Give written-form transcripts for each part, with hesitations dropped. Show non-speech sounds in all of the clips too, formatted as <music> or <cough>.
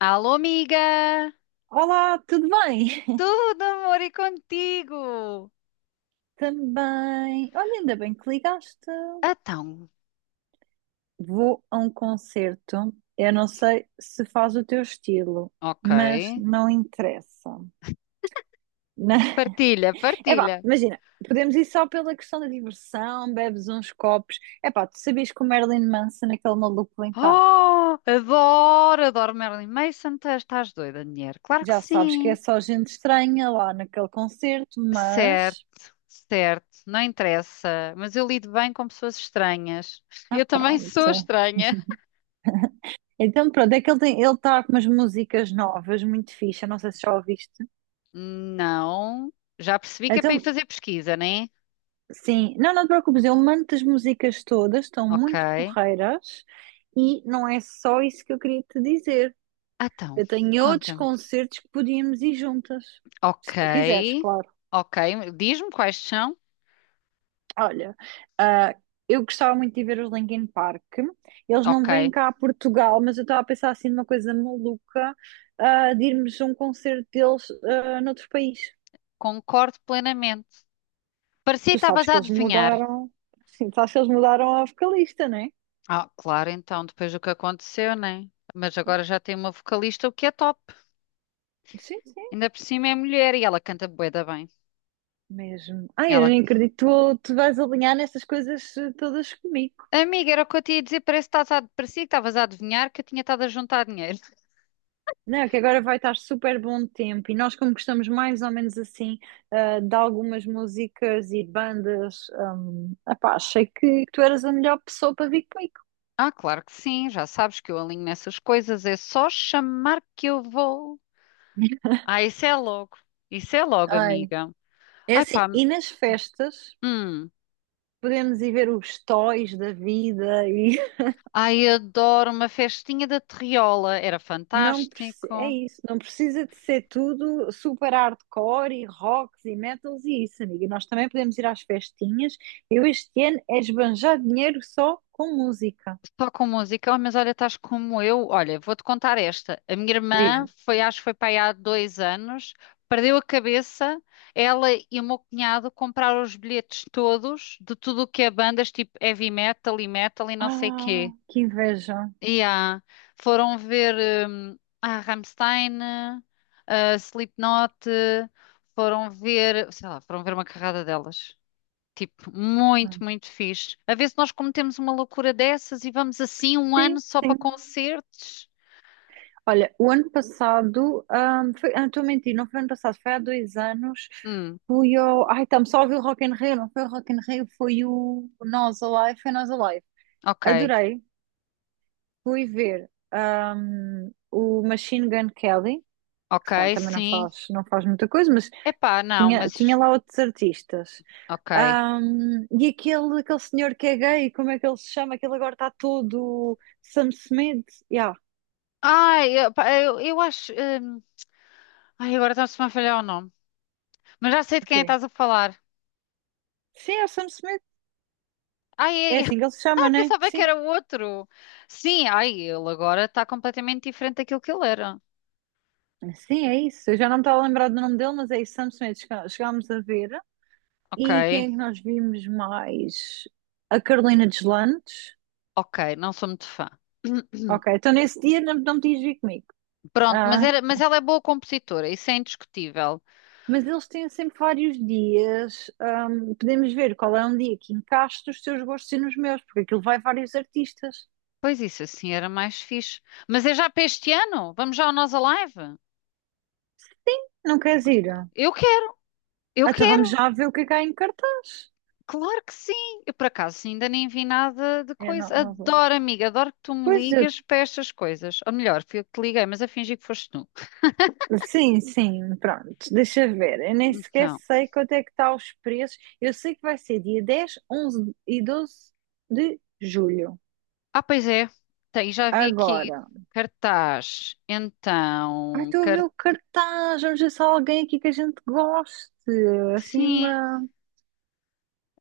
Alô, amiga! Olá, tudo bem? Tudo amor e contigo! <laughs> Também. Olha, ainda bem que ligaste. Então, Vou a um concerto. Eu não sei se faz o teu estilo, ok. mas não interessa. Na- Partilha, É <laughs> partilha. imagina, podemos ir só pela questão da diversão, bebes uns copos. É pá, tu sabias que o Marilyn Manson, aquele maluco, vem cá. Oh, adoro, adoro Marilyn Manson. Tu Estás doida, mulher? Claro que Já sabes sim. que é só gente estranha lá naquele concerto, mas. Certo, certo. Não interessa. Mas eu lido bem com pessoas estranhas. <laughs> Ah, Eu também sou pronto. estranha. <laughs> Então, pronto, é que ele está com umas músicas novas, muito fixe. Eu não sei se já ouviste. Não. Já percebi que é para ir Então, fazer pesquisa, né? sim, não te preocupes, eu mando as músicas todas, estão Ok. muito porreiras e não é só isso que eu queria te dizer. Então, Eu tenho outros conta-me. concertos que podíamos ir juntas, se Ok. tu quiseres, claro. Ok. Diz-me quais são. Olha, ah, eu gostava muito de ver os Linkin Park, eles não Ok, vêm cá a Portugal, mas eu estava a pensar assim numa coisa maluca, de irmos a um concerto deles, noutro país. concordo plenamente. Parecia que Tu sabes estavas a que eles adivinhar. mudaram, <laughs> sim, sabes que eles mudaram a vocalista, não é? Ah, claro, então, depois do que aconteceu, né? Mas agora já tem uma vocalista, o que é top. Sim, sim. Ainda por cima é mulher e ela canta bué da bem. Mesmo. Ai, eu Ela, nem acredito que tu vais alinhar nessas coisas todas comigo. amiga, era o que eu te ia dizer, parece que parecia que estavas a adivinhar que eu tinha estado a juntar dinheiro. <laughs> Não, que agora vai estar super bom tempo e nós, como gostamos mais ou menos assim, de algumas músicas e bandas, epá, achei que tu eras a melhor pessoa para vir comigo. Ah, claro que sim, já sabes que eu alinho nessas coisas, é só chamar que eu vou. Ah, isso é logo, Ai. amiga. É Ai assim, pá, e nas festas hum. podemos ir ver os toys da vida. Ai, adoro uma festinha da Terriola, era É fantástico. isso, não precisa de ser tudo super hardcore e rocks e metals e isso, amiga. Nós também podemos ir às festinhas. Eu este ano é esbanjar dinheiro só com música. Só com música. Oh, mas olha, estás como eu. Olha, vou-te contar esta. A minha irmã Diz-me. foi, acho que foi para aí há dois anos, perdeu a cabeça. Ela e o meu cunhado compraram os bilhetes todos de tudo o que é bandas, tipo heavy metal e metal e não sei Ah, quê. que inveja. E ah, foram ver a Rammstein, a Slipknot, foram ver, sei lá, foram ver uma carrada delas. Tipo, Ah, muito, muito fixe. A ver se nós cometemos uma loucura dessas e vamos assim um ano sim, só para sim. concertos. Olha, o ano passado, foi, ah, estou a mentir, não foi ano passado, foi há 2 anos. Hum, Fui ao. Ai, estamos só a ouvir o Rock in Rio, não foi o Rock in Rio, foi o Nós Alive, foi Nós Alive. ok, Adorei. Fui ver o Machine Gun Kelly, que se calhar ok, também não sim. faz, não faz muita coisa, mas Epá, não, tinha mas lá outros artistas. ok. E aquele senhor que é gay, como é que ele se chama? Aquele agora está todo Sam Smith. Yeah, Ai, epá, eu acho. Hum, ai, agora está-me a falhar o nome. Mas já sei de quem ok. estás a falar. Sim, é o Sam Smith. Ai, É ai, assim <laughs> que ele se chama, ai, né? pensava que Sim. era o outro. Sim, ai, ele agora está completamente diferente daquilo que ele era. Sim, é isso. Eu já não me estava a lembrar do nome dele, mas é isso, Sam Smith. Chegámos a ver. Ok, E quem é que nós vimos mais? A Carolina Deslandes. ok, não sou muito fã. <clears throat> Ok, então nesse dia não, não me tinhas vir comigo. Pronto, mas, Ah, era, mas ela é boa compositora, isso é indiscutível. mas eles têm sempre vários dias. Podemos ver qual é um dia que encaixa os teus gostos e nos meus, porque aquilo vai vários artistas. Pois isso, assim era mais fixe. Mas é já para este ano? Vamos já ao Nós Alive? Não queres ir? Eu quero, eu Ah, então vamos quero, já ver o que é que há em cartaz. claro que sim. Eu por acaso ainda nem vi nada de Eu não, coisa. não vou. Adoro, amiga, adoro que tu me Pois eu. ligas para estas coisas. Ou melhor, fui eu que te liguei, mas a fingir que foste tu. Sim, sim, pronto. Deixa ver. Eu nem sequer Então, sei quanto é que está os preços. Eu sei que vai ser dia 10, 11 e 12 de julho. ah, pois é, tem, já vi aqui Agora. cartaz. Ai, Então, estou a ver o cartaz. cartaz. Vamos ver se há alguém aqui que a gente goste. Assim, Sim, uma.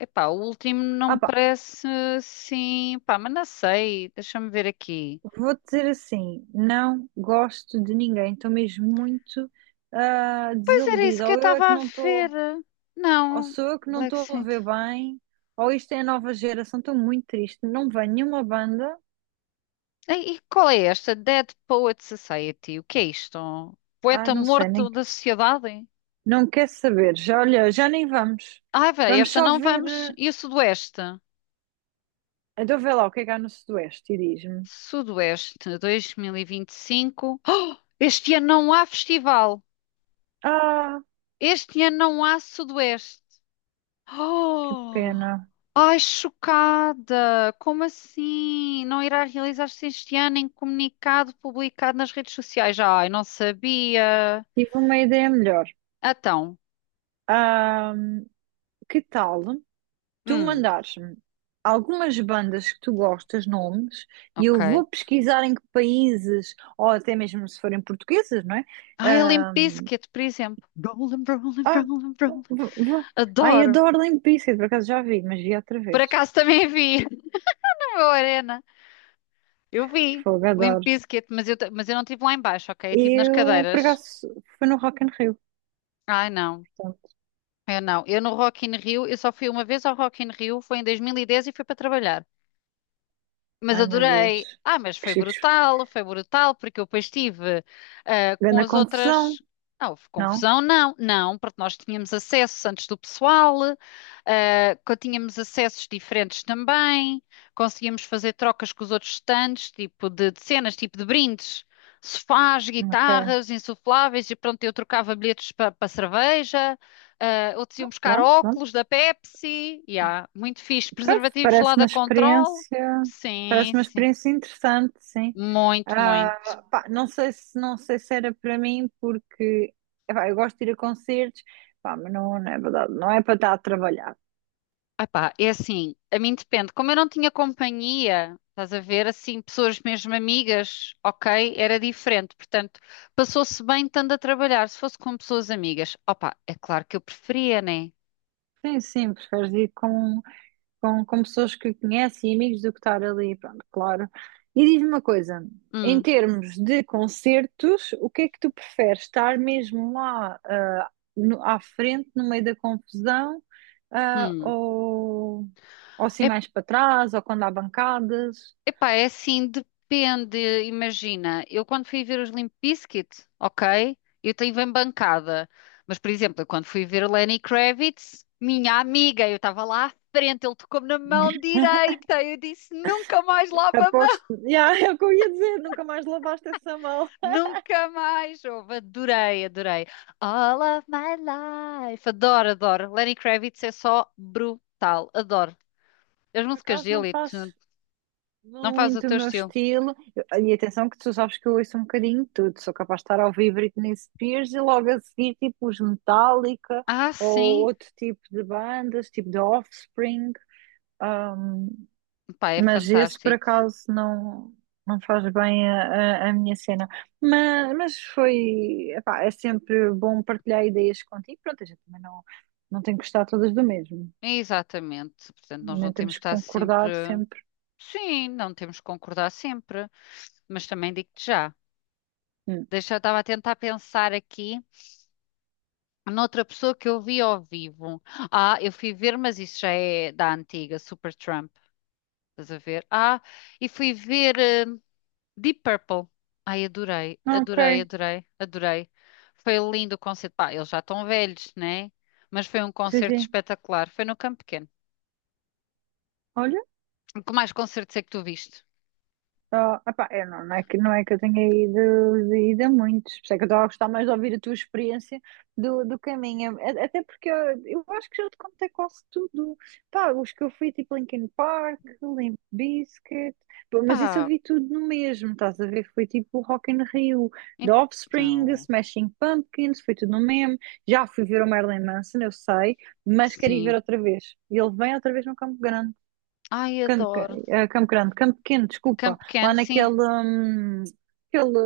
epá, o último não Ah, me pá. parece sim, pá, mas não sei, deixa-me ver aqui. Vou dizer assim, não gosto de ninguém, estou mesmo muito Pois era isso desiludida. que eu Ou eu é estava que a não ver. estou, ou Não, sou eu que não Black estou a Saint. ver bem, ou isto é a nova geração, estou muito triste. Não vem nenhuma banda, E qual é esta? Dead Poet Society. O que é isto? ai Poeta não sei, morto nem, da sociedade? não quer saber. Já, olha, já nem vamos. Ai, vai, Vamos esta só não ver. vamos. E o Sudoeste? Então vê lá o que é que há no Sudoeste e diz-me. Sudoeste 2025. Oh, este ano não há festival. Ah, Este ano não há Sudoeste. que Oh! pena, Ai, chocada! Como assim? Não irá realizar-se este ano em comunicado publicado nas redes sociais? Ai, não sabia. tive uma ideia melhor. Então, Ah, que tal tu hum, mandares-me algumas bandas que tu gostas, nomes, e eu ok. vou pesquisar em que países, ou até mesmo se forem portuguesas, não é? Ai, a Limp Bizkit, por exemplo. Rollin', rollin', Ah, rollin', vou, rollin'. vou. Ai, Adoro. adoro Limp Bizkit, por acaso já vi, mas vi outra Por vez. acaso também vi <laughs> na meu arena. Eu vi Fogo, Limp adoro. Bizkit, mas eu, mas eu não estive lá em baixo, ok? Eu estive nas Eu, por cadeiras. acaso, foi no Rock in Rio, Ai, não. portanto. Eu não. Eu no Rock in Rio, eu só fui uma vez ao Rock in Rio, foi em 2010 e dez e fui para trabalhar. Mas Ai, meu adorei. Deus. Ah, mas Que chique. Foi brutal, porque eu depois estive ah, com Grande as confusão, outras. Ah, houve não? confusão? Não, não, porque nós tínhamos acessos antes do pessoal, ah, tínhamos acessos diferentes também, conseguíamos fazer trocas com os outros stands, tipo de cenas, tipo de brindes, sofás, Ok, guitarras, insufláveis, e pronto, eu trocava bilhetes para cerveja, ah, outros iam buscar pronto. óculos da Pepsi, yeah, muito fixe, Pois, preservativos lá parece da uma Control. experiência, Sim, parece uma sim. experiência interessante, sim. Muito, muito. Ah, pá, não sei se era para mim, porque epá, eu gosto de ir a concertos, pá, mas não, não é verdade, não é para estar a trabalhar. Epá, é assim, a mim depende. Como eu não tinha companhia, estás a ver, assim, pessoas mesmo amigas, ok, era diferente. Portanto, passou-se bem estando a trabalhar. Se fosse com pessoas amigas, opá, é claro que eu preferia, né? Sim, sim, preferes ir com com pessoas que conhece e amigos, do que estar ali, pronto, claro. E diz-me uma coisa, em Hum, termos de concertos, o que é que tu preferes? Estar mesmo lá, à frente, no meio da confusão, ah, hum. ou, ou assim mais para trás, ou quando há bancadas? Epá, é assim, depende. Imagina, eu quando fui ver os Limp Bizkit, ok, eu tenho bem bancada. Mas, por exemplo, eu quando fui ver Lenny Kravitz, minha amiga, eu estava lá à frente, ele tocou-me na mão direita. Eu disse, nunca mais lava a mão, Aposto, yeah, <laughs> é o que eu ia dizer, nunca mais lavaste essa mão. nunca mais. Ouve, adorei, adorei. All of my life. Adoro, adoro. Lenny Kravitz é só brutal, adoro. As Por músicas acaso não dele e tudo. faz Não faz o muito o teu meu estilo. estilo. E atenção que tu sabes que eu ouço um bocadinho de tudo. Sou capaz de estar a ouvir Britney Spears e logo a seguir tipo os Metallica Ah, ou sim. outro tipo de bandas, tipo de Offspring. Ahm, Pá, é mas esse por fantástico. acaso não, não faz bem a minha cena. Mas foi, epá, é sempre bom partilhar ideias contigo. Pronto, a gente também não, não tem que gostar todas do mesmo. Exatamente. Portanto, nós não Nem temos temos de que estar sempre. concordar sempre. Sim, não temos de concordar sempre. Mas também digo-te já. Hum. Deixa, eu estava a tentar pensar aqui noutra pessoa que eu vi ao vivo. Ah, eu fui ver, mas isso já é da antiga, Super Trump. Estás a ver? Ah, e fui ver Deep Purple. Ai, adorei, Ok, adorei, adorei, adorei. Foi lindo o concerto. Pá, eles já estão velhos, né? Mas foi um sim, concerto sim. espetacular. Foi no Campo Pequeno. Olha. Que mais concertos é que tu viste? Oh, epá, eu não, não é que, não é que eu tenha ido, ido a muitos, por isso é que eu estava a gostar mais de ouvir a tua experiência do, do caminho. Até porque eu, acho que já te contei quase tudo, pá, os que eu fui, tipo Linkin Park, Limp Bizkit, pô, mas isso eu Pá, vi tudo no mesmo, estás a ver, foi tipo Rock in Rio, The Offspring, então, Smashing Pumpkins, foi tudo no mesmo, já fui ver o Marilyn Manson, eu sei, mas quero ir sim. ver outra vez, e ele vem outra vez no Campo Grande. Ai, adoro. Campo Grande, Campo Pequeno, desculpa, Campo Pequeno, lá naquele, sim. Aquele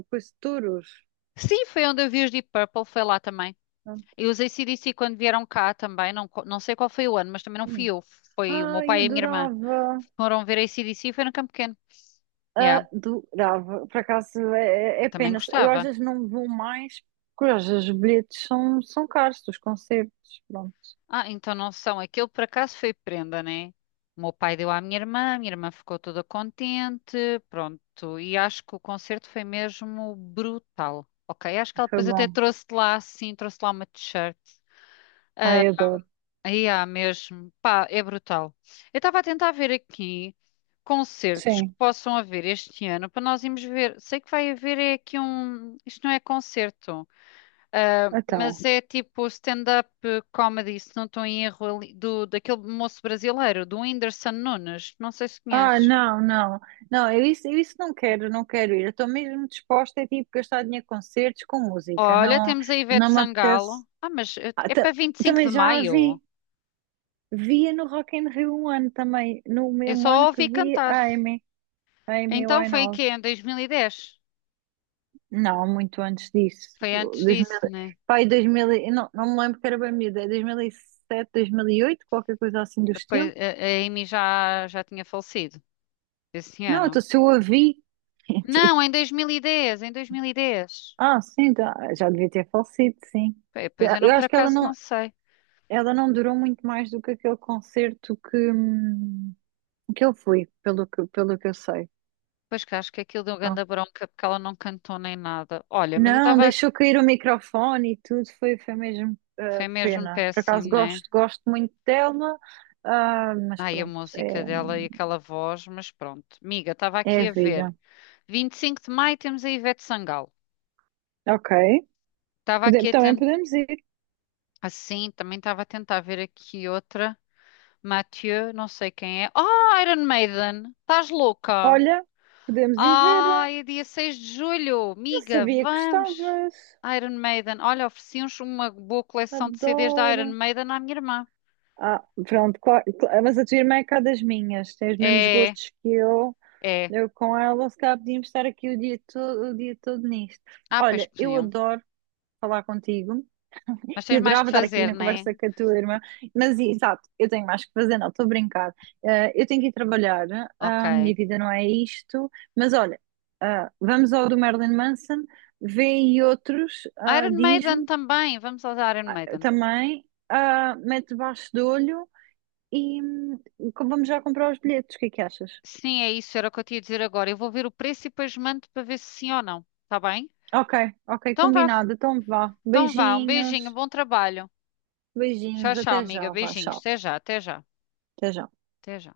coisa de touros. Sim, foi onde eu vi os Deep Purple, foi lá também. Ah. E os ac C quando vieram cá também, não, não sei qual foi o ano, mas também não Hum. fui eu, foi o meu Ai, pai e a minha irmã. Foram ver AC/DC e foi no Campo Pequeno. Yeah, adorava. Por acaso eu é também pena, eu às gostava. vezes não vou mais, porque às vezes os bilhetes são caros, dos concertos. Pronto, Ah, então não são. Aquilo por acaso foi prenda, né? O meu pai deu à minha irmã, a minha irmã ficou toda contente, pronto. E acho que o concerto foi mesmo brutal. Ok, acho que ela foi depois até bom. trouxe de lá, sim, trouxe de lá uma t-shirt. Ah, Ai, adoro. aí há mesmo. Pá, é brutal. Eu estava a tentar ver aqui concertos que Sim, possam haver este ano para nós irmos ver. Sei que vai haver é aqui um. Isto não é concerto. Ah, mas então. é tipo stand-up comedy, se não estou em erro, ali, daquele moço brasileiro, do Whindersson Nunes. Não sei se Ah, conheces. não, não, não, eu isso não quero, não quero ir. Eu estou mesmo disposta a tipo gastar dinheiro com concertos, com música. Olha, Não, temos a Ivete não me apetece. Sangalo. Ah, mas Ah, é para 25 também de já a maio. vi. Via no Rock in Rio um ano também, no Eu só mesmo a ano que ouvi vi cantar. A Amy Então foi em Winehouse. quê? Em 2010. Não, muito antes disso. Foi antes disso, né? 2000, não, não me lembro, que era bem miúda, é dois mil e sete, 2008, qualquer coisa assim do Depois estilo. a Amy já, já tinha falecido esse Não, ano. então se eu a vi, <laughs> Não, tipo, em 2010, em 2010. ah, sim, tá, já devia ter falecido, sim. Bem, Pois Eu eu não, eu por acho que acaso, não sei. ela não durou muito mais do que aquele concerto que eu fui, pelo que eu sei. Pois que acho que aquilo deu grande Então, bronca porque ela não cantou nem nada. Olha, mas eu não, estava. deixou cair o microfone e tudo, foi, foi mesmo Foi mesmo pena. Por péssimo, acaso né? gosto, gosto muito dela, ah, mas Ai, a pronto, música é, dela e aquela voz, mas pronto. Miga, estava é aqui a a ver. vida. 25 de maio temos a Ivete Sangalo. Ok, Estava aqui a também tentar. podemos ir. Assim, também estava a tentar ver aqui outra. Mathieu, não sei quem é. Ah, Iron Maiden! Estás louca? Olha, podemos ir ver. Ah, é dia 6 de julho. Não Miga, sabia que vamos! gostavas. Iron Maiden. Olha, ofereci uns uma boa coleção de CDs da Adoro. Iron Maiden à minha irmã. Ah, pronto, claro, claro, mas a tua irmã é cá das minhas, tem os mesmos É, gostos que eu. é. Eu com ela, se calhar podíamos estar aqui o dia todo nisto. Ah, pois Olha, eu podiam. adoro falar contigo. Mas Que tens mais que adorava estar aqui fazer, na não é? conversa com a tua irmã, mas exato, eu tenho mais que fazer, não, estou a brincar. Eu tenho que ir trabalhar, ah, minha Ok. vida não é isto, mas olha, ah, vamos ao do Marilyn Manson, vê aí outros, ah, Iron Maiden diz-me, também. Vamos aos Iron ah, Maiden. também, ah, mete debaixo do olho e vamos já comprar os bilhetes, o que é que achas? Sim, é isso. Era o que eu tinha a dizer agora. Eu vou ver o preço e depois mando para ver se sim ou não. Tá bem? Ok, ok, Então vá. combinado, então vá, Então vá. Um beijinho. beijinhos, Bom trabalho. Tchau, beijinhos, tchau, até amiga. já, vá, Beijinhos. tchau, Até já, até já. até já. Até já.